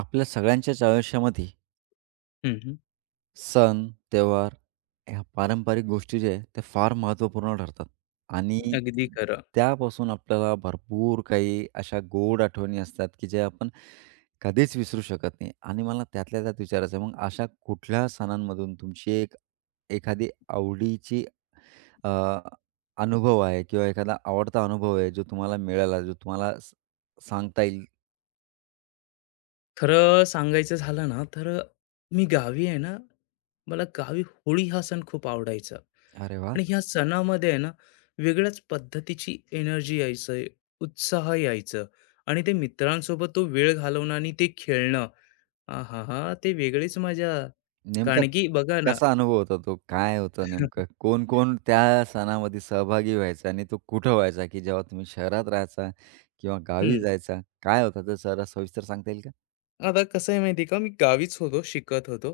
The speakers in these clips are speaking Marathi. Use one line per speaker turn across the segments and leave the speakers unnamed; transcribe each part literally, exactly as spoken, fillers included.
आपल्या सगळ्यांच्याच आयुष्यामध्ये
हं,
सण, त्योहार ह्या पारंपरिक गोष्टी ज्या आहेत, त्या फार महत्त्वपूर्ण ठरतात आणि
अगदी खरं.
त्यापासून आपल्याला भरपूर काही अशा गोड आठवणी असतात, की ज्या आपण कधीच विसरू शकत नाही आणि मला त्यातल्या त्यात विचारायचं आहे, मग अशा कुठल्या सणांमधून तुमची एक एखादी आवडीची अ, अनुभव आहे किंवा एखादा आवडता अनुभव आहे, जो तुम्हाला मिळाला, जो तुम्हाला स सांगता येईल.
खरं सांगायचं झालं ना, तर मी गावी आहे ना, मला गावी होळी हा सण खूप आवडायचा
"अरे वाह!
आणि ह्या सणामध्ये आहे ना, वेगळ्याच पद्धतीची एनर्जी यायचं, उत्साह यायचं आणि ते मित्रांसोबत तो वेळ घालवणं आणि ते खेळणं. आहाहा! ते वेगळीच मजा.
नेमका
कारण की बघा ना
कसा अनुभव होता तो? काय होतं नेमकं? कोण-कोण त्या सणामध्ये सहभागी व्हायचा आणि तो कुठं व्हायचा? की जेव्हा तुम्ही शहरात राहायचा किंवा गावी
हं.
जायचा? काय होता ते जरा सविस्तर सांगता येईल का?
आता कसं आहे माहिती का, मी गावीच होतो, शिकत होतो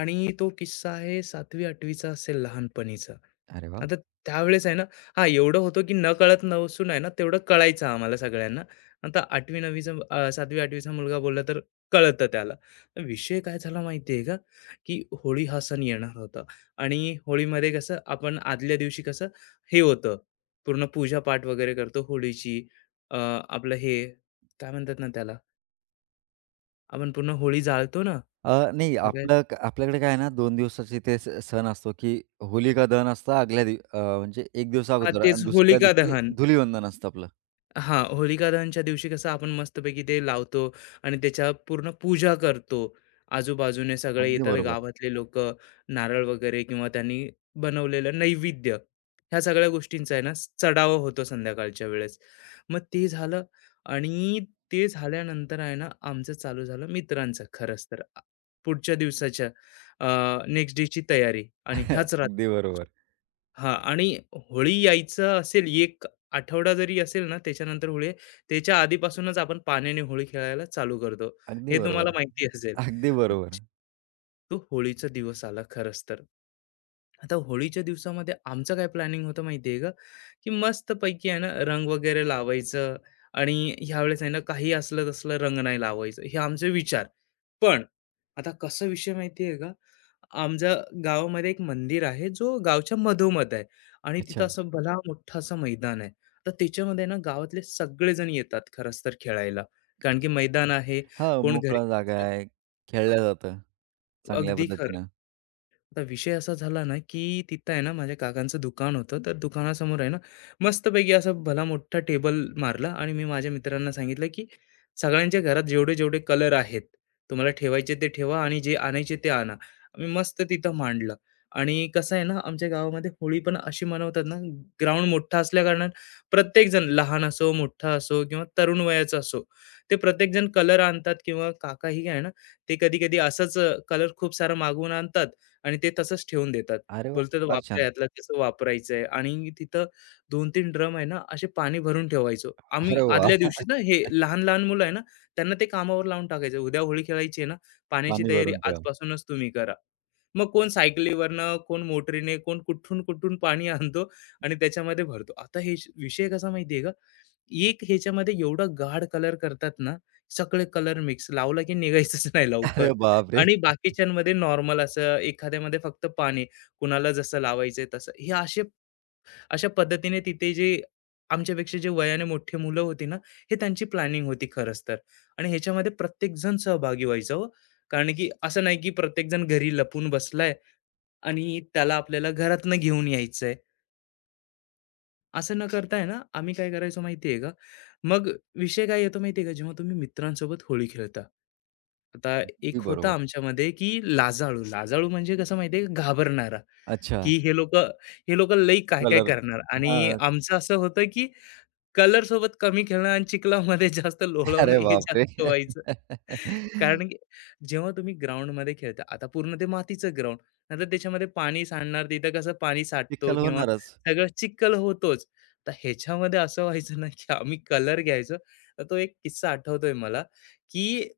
आणि तो किस्सा आहे सातवी-आठवीचा असेल लहानपणीचा.
अरे वाह!
आता त्यावेळेस आहे ना हां, एवढं होतं की नकळत नसून आहे ना तेवढं कळायचं आम्हाला सगळ्यांना. आता आठवी-नववीचा अ, सातवी-आठवीचा मुलगा बोलला तर कळतं त्याला. तर विषय काय झाला माहिती आहे का, की होळी हा सण येणार होता आणि होळीमध्ये कसं आपण आदल्या दिवशी कसं हे होतं, पूर्ण पूजा पाठ वगैरे करतो होळीची. अ, आपलं हे काय म्हणतात ना त्याला आपण पूर्ण होळी जाळतो ना,
अ, नाही
मग काय
आपलं क- आपल्याकडे काय आहे ना दोन दिवसाची ते स सण असतो, की होलिका दहन असतं आदल्या दिव अ, म्हणजे एक दिवस
हां,
अगोदर
तेच
आणि दुसऱ्या
होलिका
दिवशी
दहन.
धुलिवंदन असतं आपलं.
हां, होलिका दहनच्या दिवशी कसं आपण मस्तपैकी ते लावतो आणि त्याच्या पूर्ण पूजा करतो. आजूबाजूने सगळे
अगदी
येतात
बरोबर.
गावातले लोकं, नारळ वगैरे किंवा त्यांनी बनवलेलं नैवेद्य, ह्या सगळ्या गोष्टींचा आहे ना स- चढावा होतो संध्याकाळच्या वेळेस. मग ते झालं आणि ते झाल्यानंतर आहे ना आमचं चालू झालं मित्रांचं खरंच तर. आ, पुढच्या दिवसाच्या नेक्स्ट डेची तयारी आणि ह्याच
अगदी
रात्री
बरोबर.
हां आणि होळी यायचं असेल, एक आठवडा जरी असेल ना, त्याच्यानंतर होळी आहे, त्याच्या आधीपासूनच आपण पाण्याने होळी खेळायला चालू करतो.
अगदी
हे तुम्हाला
बरोबर.
माहिती असेल.
अगदी
अच्छा,
बरोबर.
तो होळीचा दिवस आला खरंच तर. आता होळीच्या दिवसामध्ये आमचं काय प्लॅनिंग होतं माहिती का, की मस्तपैकी आहे ना, रंग वगैरे लावायचं आणि ह्यावेळेस आहे ना, काही असलं तसलं रंग नाही लावायचं, हे आमचे विचार. पण आता कसा विषय माहिती आहे का? आमच्या गावामध्ये एक मंदिर आहे, जो गावच्या मधोमध आहे आणि तिथं
अच्छा.
असं भला मोठं असं मैदान आहे. तर त्याच्यामध्ये ना गावातले सगळेजण येतात खरंच तर खेळायला. कारण की मैदान आहे,
हां,
कोण घरी
मोकळा जागा आहे. खेळलं जातं चांगल्या
अगदी
पद्धतीनं.
खरं. आता विषय असा झाला ना, की तिथं आहे ना माझ्या काकांचं दुकान होतं. तर दुकानासमोर आहे ना, मस्तपैकी असा भला मोठा टेबल मारला आणि मी माझ्या मित्रांना सांगितलं, की सगळ्यांच्या घरात जेवढे-जेवढे कलर आहेत, तुम्हाला ठेवायचे ते ठेवा आणि जे आणायचे ते आणा. आम्ही मस्त तिथं मांडलं आणि कसं आहे ना, आमच्या गावामध्ये होळी पण अशी मनवतात ना, ग्राउंड मोठा असल्याकारणानं प्रत्येकजण लहान असो, मोठा असो किंवा तरुण वयाचा असो, ते प्रत्येकजण कलर आणतात किंवा काकाही आहे ना, ते कधी-कधी असंच कलर खूप सारा मागवून आणतात आणि ते तसंच ठेवून देतात.
अरे वाह!
बोलतात
फार
वापरा
छान.
यातलं कसं वापरायचं आहे आणि तिथं दोन-तीन ड्रम आहे ना, असे पाणी भरून ठेवायचो. आम्ही
अरे
आदल्या
वाह!
दिवशी ना हे लहान-लहान मुलं आहे ना, त्यांना ते कामावर लावून टाकायचं. उद्या होळी खेळायची आहे ना, पाण्याची
पाणी
तयारी
भरून ठेवा.
आजपासूनच तुम्ही करा. मग कोण सायकलीवरनं, कोण मोटरीने, कोण कुठून-कुठून पाणी आणतो आणि त्याच्यामध्ये भरतो. आता हे श- विषय कसा माहिती का? एक ह्याच्यामध्ये एवढा गाढ कलर करतात ना, सगळे कलर मिक्स लावला की निघायचंच नाही लवकर
अरे बापरे!
आणि बाकीच्यांमध्ये नॉर्मल असं एखाद्यामध्ये फक्त पाणी, कुणाला जसं लावायचंय तसं. हे असे अशा पद्धतीने तिथे जे आमच्यापेक्षा जे वयाने मोठी मुलं होती ना, हे त्यांची प्लॅनिंग होती खरंच तर आणि ह्याच्यामध्ये प्रत्येकजण सहभागी व्हायचा हो. कारण की असं नाही की प्रत्येकजण घरी लपून बसलाय आणि त्याला आपल्याला घरातनं घेऊन यायचंय. असं न करता आहे ना, आम्ही काय करायचो माहिती आहे का? मग विषय काय येतो माहिती आहे का? जेव्हा तुम्ही मित्रांसोबत होळी खेळता. आता
अगदी
एक होता
बरोबर.
आमच्यामध्ये की लाजाळू. लाजाळू म्हणजे कसं माहिती का? घाबरणारा,
अच्छा.
की हे लोकं हे लोकं लई काय-काय
कलर.
करणार आणि
हां.
आमचं असं होतं की कलर सोबत कमी खेळणं आणि चिखलामध्ये जास्त लोळवणं
अरे
हे
बापरे!
जास्त व्हायचं. कारण की जेव्हा तुम्ही ग्राउंडमध्ये खेळता, आता पूर्ण ते मातीचं ग्राउंड, नंतर त्याच्यामध्ये पाणी सांडणार, तिथं कसं पाणी साठतो
चिखल
किंवा
होणारच.
सगळं चिखल होतोच. तर ह्याच्यामध्ये असं व्हायचं ना, की आम्ही कलर घ्यायचो. तर तो एक किस्सा आठवतोय मला, की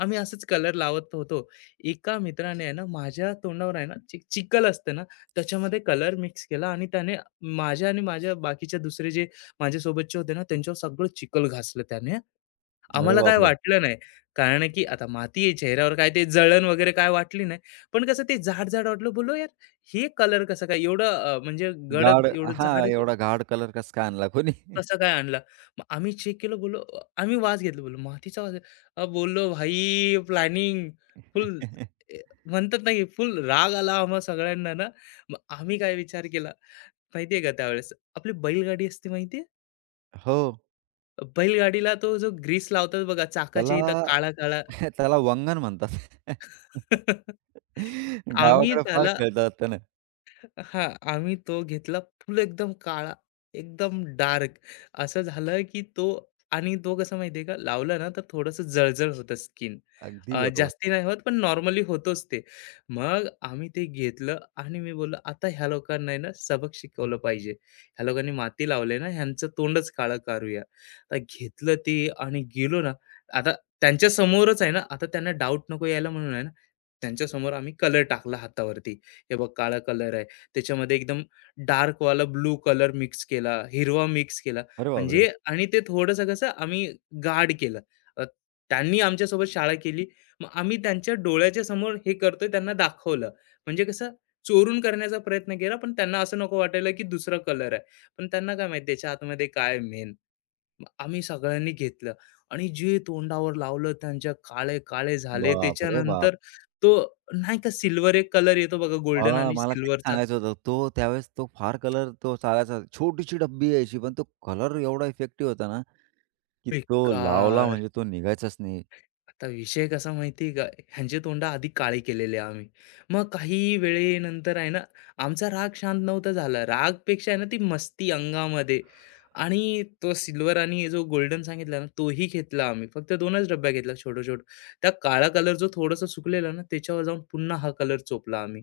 आम्ही असंच कलर लावत होतो. एका मित्राने आहे ना, माझ्या तोंडावर आहे ना, चि चिखल असतं ना, त्याच्यामध्ये कलर मिक्स केला आणि त्याने माझ्या आणि माझ्या बाकीच्या दुसरे जे माझ्यासोबतचे होते ना, त्यांच्यावर सगळं चिखल घासलं त्याने.
अरे
आम्हाला काय
बापरे!
वाटलं नाही. कारण की आता माती आहे चेहऱ्यावर काय ते जळण वगैरे काय वाटली नाही. पण कसं ते जाड-जाड वाटलं. बोललो, "यार, हे कलर कसं काय एवढं अ, म्हणजे गडद
गाढ.
एवढं जाड?"
हां, एवढा गाढ कलर कसं काय आणला कोणी?
कसा काय आणला? मग आम्ही चेक केलं बोललो अ, आम्ही वास घेतला बोललो मातीचा वास आहे. अ, बोललो भाई प्लॅनिंग फुल ए, म्हणतात ना फुल राग आला आम्हा सगळ्यांना ना. मग आम्ही काय विचार केला माहितीये का त्यावेळेस आपली बैलगाडी असते माहितीये?
हो.
बैलगाडीला तो जो ग्रीस लावतात बघा चाकाच्या
त्याला
इथं काळा-काळा.
त्याला वंगण म्हणतात.
आम्ही
गावाकडे फार
त्याला
खेळतात त्यानं.
हां, आम्ही तो घेतला फुल एकदम काळा, एकदम डार्क असं झालं, की तो आणि तो कसं माहिती का, लावला ना तर थोडंसं जळजळ होतं स्किन.
अगदी बरोबर.
जास्ती नाही होत, पण नॉर्मली होतोच ते. मग आम्ही ते घेतलं आणि मी बोललो, "आता ह्या लोकांना आहे ना सबक शिकवलं पाहिजे. ह्या लोकांनी माती लावली ना, ह्यांचं तोंडच काळं करूया." आता घेतलं ते आणि गेलो ना, आता त्यांच्या समोरच आहे ना, आता त्यांना डाउट नको यायला म्हणून आहे ना, त्यांच्यासमोर आम्ही कलर टाकला हातावरती. हे बघ काळा कलर आहे. त्याच्यामध्ये एकदम डार्क वाला ब्लू कलर मिक्स केला, हिरवा मिक्स केला.
अरे बापरे!
म्हणजे आणि ते थोडंसं कसं आम्ही गाढ केलं. अ, त्यांनी आमच्यासोबत शाळा केली. मग आम्ही त्यांच्या डोळ्याच्या समोर हे करतोय त्यांना दाखवलं. म्हणजे कसं चोरून करण्याचा प्रयत्न केला, पण त्यांना असं नको वाटायला, की दुसरा कलर आहे. पण त्यांना काय माहिती त्याच्या आतमध्ये काय मेन. आम्ही सगळ्यांनी घेतलं आणि जे तोंडावर लावलं त्यांच्या काळे-काळे झाले.
बापरे बाप!
त्याच्यानंतर तो नाही का सिल्वर एक कलर येतो बघा गोल्डन
हां,
आणि
मला तेच
सिल्वरचा.
सांगायचं होतं. तो त्यावेळेस तो फार कलर तो चालायचा. छोटीशी डब्बी यायची, पण तो कलर एवढा इफेक्टिव्ह होता ना, की तो लावला
बेकार.
म्हणजे तो निघायचाच नाही.
आता विषय कसा माहिती आहे का, ह्यांचे तोंड आधी काळे केलेले आम्ही. मग काही वेळेनंतर आहे ना, आमचा राग शांत नव्हता झाला. रागपेक्षा आहे ना ती मस्ती अंगामध्ये आणि तो सिल्वर आणि जो गोल्डन सांगितला ना, तोही घेतला आम्ही. फक्त 2च डब्या घेतला छोटा-छोटा. त्या काळा कलर जो थोडासा सुकलेला ना, त्याच्यावर जाऊन पुन्हा हा कलर चोपला आम्ही.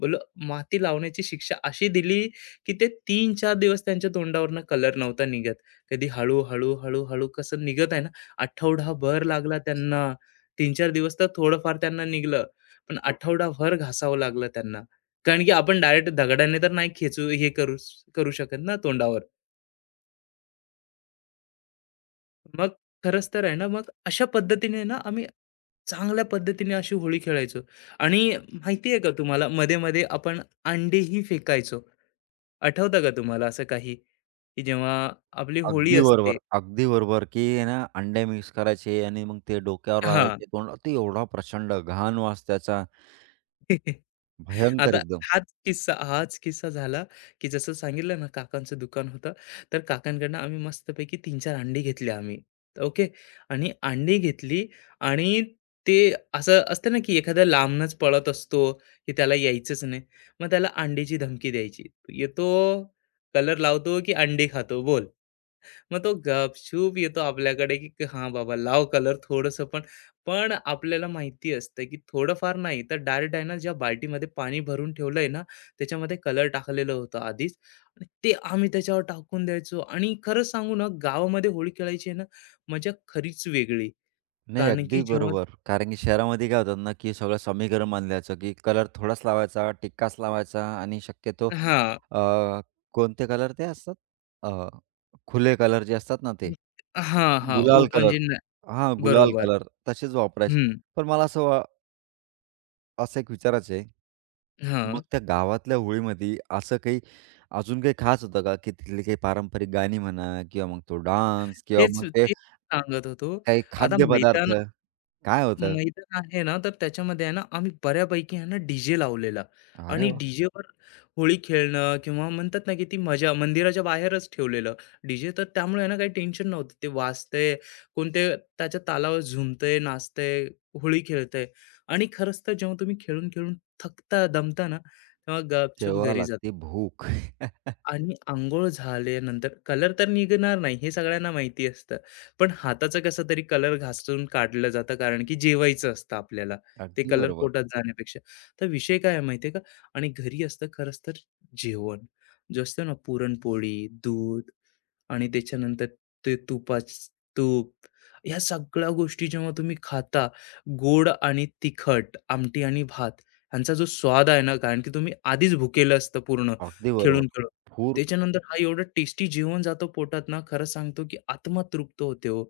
बोललो, माती लावण्याची शिक्षा अशी दिली, की ते तीन-चार दिवस त्यांच्या तोंडावरनं कलर नव्हता निघत. कधी हळू, हळू, हळू, हळू कसं निघत आहे ना, आठवडाभर लागला त्यांना. तीन-चार दिवस तर थोडंफार त्यांना निघालं, पण आठवडाभर घासावं लागलं त्यांना. कारण की आपण डायरेक्ट दगडाने तर नाही खेचू हे करू करू शकत ना तोंडावर. मग खरंच तर आहे ना, मग अशा पद्धतीने ना आम्ही चांगल्या पद्धतीने अशी होळी खेळायचो आणि माहिती आहे का तुम्हाला मध्ये-मध्ये आपण अंडेही फेकायचो. आठवतं का तुम्हाला असं काही, की जेव्हा आपली होळी
अगदी
असते?
बरोबर, अगदी बरोबर, की आहे ना, अंडे मिक्स करायचे आणि मग ते डोक्यावर
हां.
लावायचे. तोंड ते एवढा प्रचंड घाण वास त्याचा, भयंकर
आता
एकदम.
हाच किस्सा हाच किस्सा झाला, की जसं सांगितलं ना काकांचं दुकान होतं. तर काकांकडनं आम्ही मस्तपैकी तीन-चार अंडी घेतली आम्ही. ओके. आणि अंडी घेतली आणि ते असं असतं ना, की एखादा लांबनच पळत असतो, की त्याला यायचंच नाही. मग त्याला अंडीची धमकी द्यायची. तू "येतो, कलर लावतो की अंडी खातो बोल?" मग तो गपशूप येतो आपल्याकडे, की हां, बाबा लाव कलर थोडंसं पण. पण आपल्याला माहिती असतं, की थोडंफार नाही तर डायरेक्ट आहे ना, ज्या बाल्टीमध्ये पाणी भरून ठेवलंय ना, त्याच्यामध्ये कलर टाकलेलं होतं आधीच आणि ते आम्ही त्याच्यावर टाकून द्यायचो आणि खरं सांगू ना, गावामध्ये होळी खेळायची आहे ना, मजा खरीच वेगळी.
नाही,
कारण की
अगदी
जेव्हा
बरोबर. कारण की शहरामध्ये काय होतात ना, की सगळं समीकरण मानलं जायचं, की कलर थोडाच लावायचा, टिक्काच लावायचा आणि शक्यतो
हां.
अ, कोणते कलर ते असतात? अ, खुले कलर जे असतात ना ते.
हां, हां.
गुलाल
ओपन
कलर.
जिना
हां, गुलाल
बरोबर.
कलर तसेच वापरायचे.
हं.
पण मला असं वा असं एक विचारायचं आहे, मग
हां.
त्या गावातल्या होळीमध्ये असं काही अजून काही खास होतं का, की तिथली काही पारंपरिक गाणी म्हणा किंवा मग तो डान्स किंवा
तेच,
मग ते
तेच सांगत होतो.
काही
आता
खाद्यपदार्थ
मैदान
काय होतं?
मैदान आहे ना, तर त्याच्यामध्ये आहे ना, आम्ही बऱ्यापैकी आहे ना, डी-जे लावलेला
अरे
आणि
वाह!
डी-जेवर होळी खेळणं किंवा म्हणतात ना, की ती मजा मंदिराच्या बाहेरच ठेवलेलं डी तर त्यामुळे आहे ना, काही टेन्शन नव्हतं. ते वाजतंय, कोणते त्याच्या तालावर झुमतंय, नाचतंय, होळी खेळतंय आणि खरंच तर जेव्हा तुम्ही खेळून-खेळून थकता, दमता ना, तेव्हा गपचूप
तेव्हा
घरी जाता.
लागते भूक.
आणि अंघोळ झाल्यानंतर कलर तर निघणार नाही हे सगळ्यांना माहिती असतं. पण हाताचं कसं तरी कलर घासून काढलं जातं कारण की जेवायचं असतं आपल्याला. ते
अगदी
कलर
बरोबर,
पोटात जाण्यापेक्षा. तर विषय काय आहे माहिती का? आणि घरी असतं खरंच तर जेवण. जे असतं ना पुरणपोळी, दूध आणि त्याच्यानंतर ते तुपाचं तूप ह्या सगळ्या गोष्टी जेव्हा तुम्ही खाता, गोड आणि तिखट, आमटी आणि भात यांचा जो स्वाद आहे ना कारण की तुम्ही आधीच भुकेलं असतं पूर्ण
अगदी बरोबर.
खेळून-खेळून.
पूर
त्याच्यानंतर हा एवढं टेस्टी जेवण जातो पोटात ना, खरं सांगतो की आत्मा तृप्त होते हो.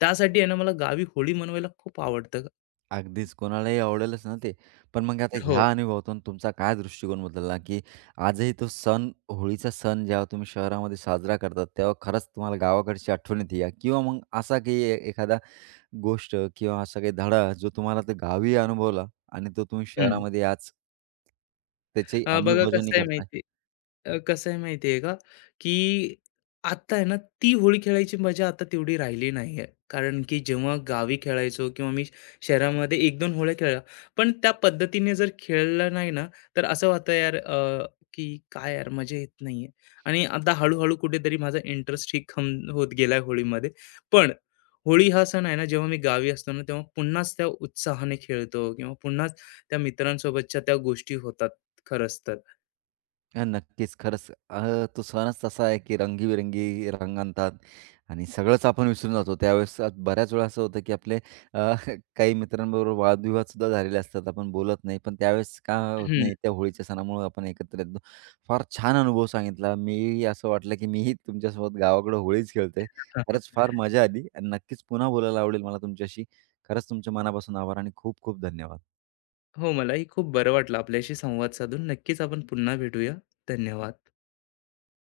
त्यासाठी आहे ना, मला गावी होळी मनवायला खूप आवडतं.
अगदीच, कोणालाही आवडेलच ना ते. पण मग आता
हो.
ह्या अनुभवातून तुमचा काय दृष्टिकोन बदलला, की आजही तो सण, होळीचा सण जेव्हा तुम्ही शहरामध्ये साजरा करतात, तेव्हा खरंच तुम्हाला गावाकडची आठवण येते या किंवा मग असा काही ए एखादा गोष्ट किंवा असा काही धडा जो तुम्हाला ते गावी अनुभवला आणि तो तुम्ही
हं.
शहरामध्ये आज त्याची
अ, बघा
अंमलबजावणी
कसं आहे
करताय?
माहिती अ, कसं आहे माहिती का, की आता आहे ना, ती होळी खेळायची मजा आता तेवढी राहिली नाही आहे. कारण की जेव्हा गावी खेळायचो किंवा मी शहरामध्ये एक दोन होळ्या खेळल्या. पण त्या पद्धतीने जर खेळलं नाही ना, तर असं वाटतं यार अ, की काय यार मजा येत नाही आहे. आणि आता हळू कुठेतरी माझा इंटरेस्ट ही कम होत गेलाय होळीमध्ये. पण होळी हा सण आहे ना, जेव्हा मी गावी असतो ना, तेव्हा पुन्हाच त्या उत्साहाने खेळतो किंवा पुन्हाच त्या मित्रांसोबतच्या त्या गोष्टी होतात खरंच तर.
हां, नक्कीच. खरंच अ, तो सणच तसा आहे, की रंगीबेरंगी रंग आणतात आणि सगळंच आपण विसरून जातो. त्यावेळेस अ- बऱ्याच वेळा असं होतं, की आपले अ, काही मित्रांबरोबर वादविवाद सुद्धा झालेले असतात. आपण बोलत नाही, पण त्यावेळेस का होत नाही, त्या होळीच्या सणामुळे आपण एकत्र येतो. फार छान अनुभव सांगितला. मीही असं वाटलं, की मीही तुमच्यासोबत गावाकडं होळीच खेळतोय.
हं.
खरंच फार मजा आली आणि नक्कीच पुन्हा बोलायला आवडेल मला तुमच्याशी. खरंच तुमच्या मनापासून आभार आणि खूप खूप धन्यवाद.
हो मलाही खूप बरं वाटलं आपल्याशी संवाद साधून नक्कीच आपण पुन्हा भेटूया धन्यवाद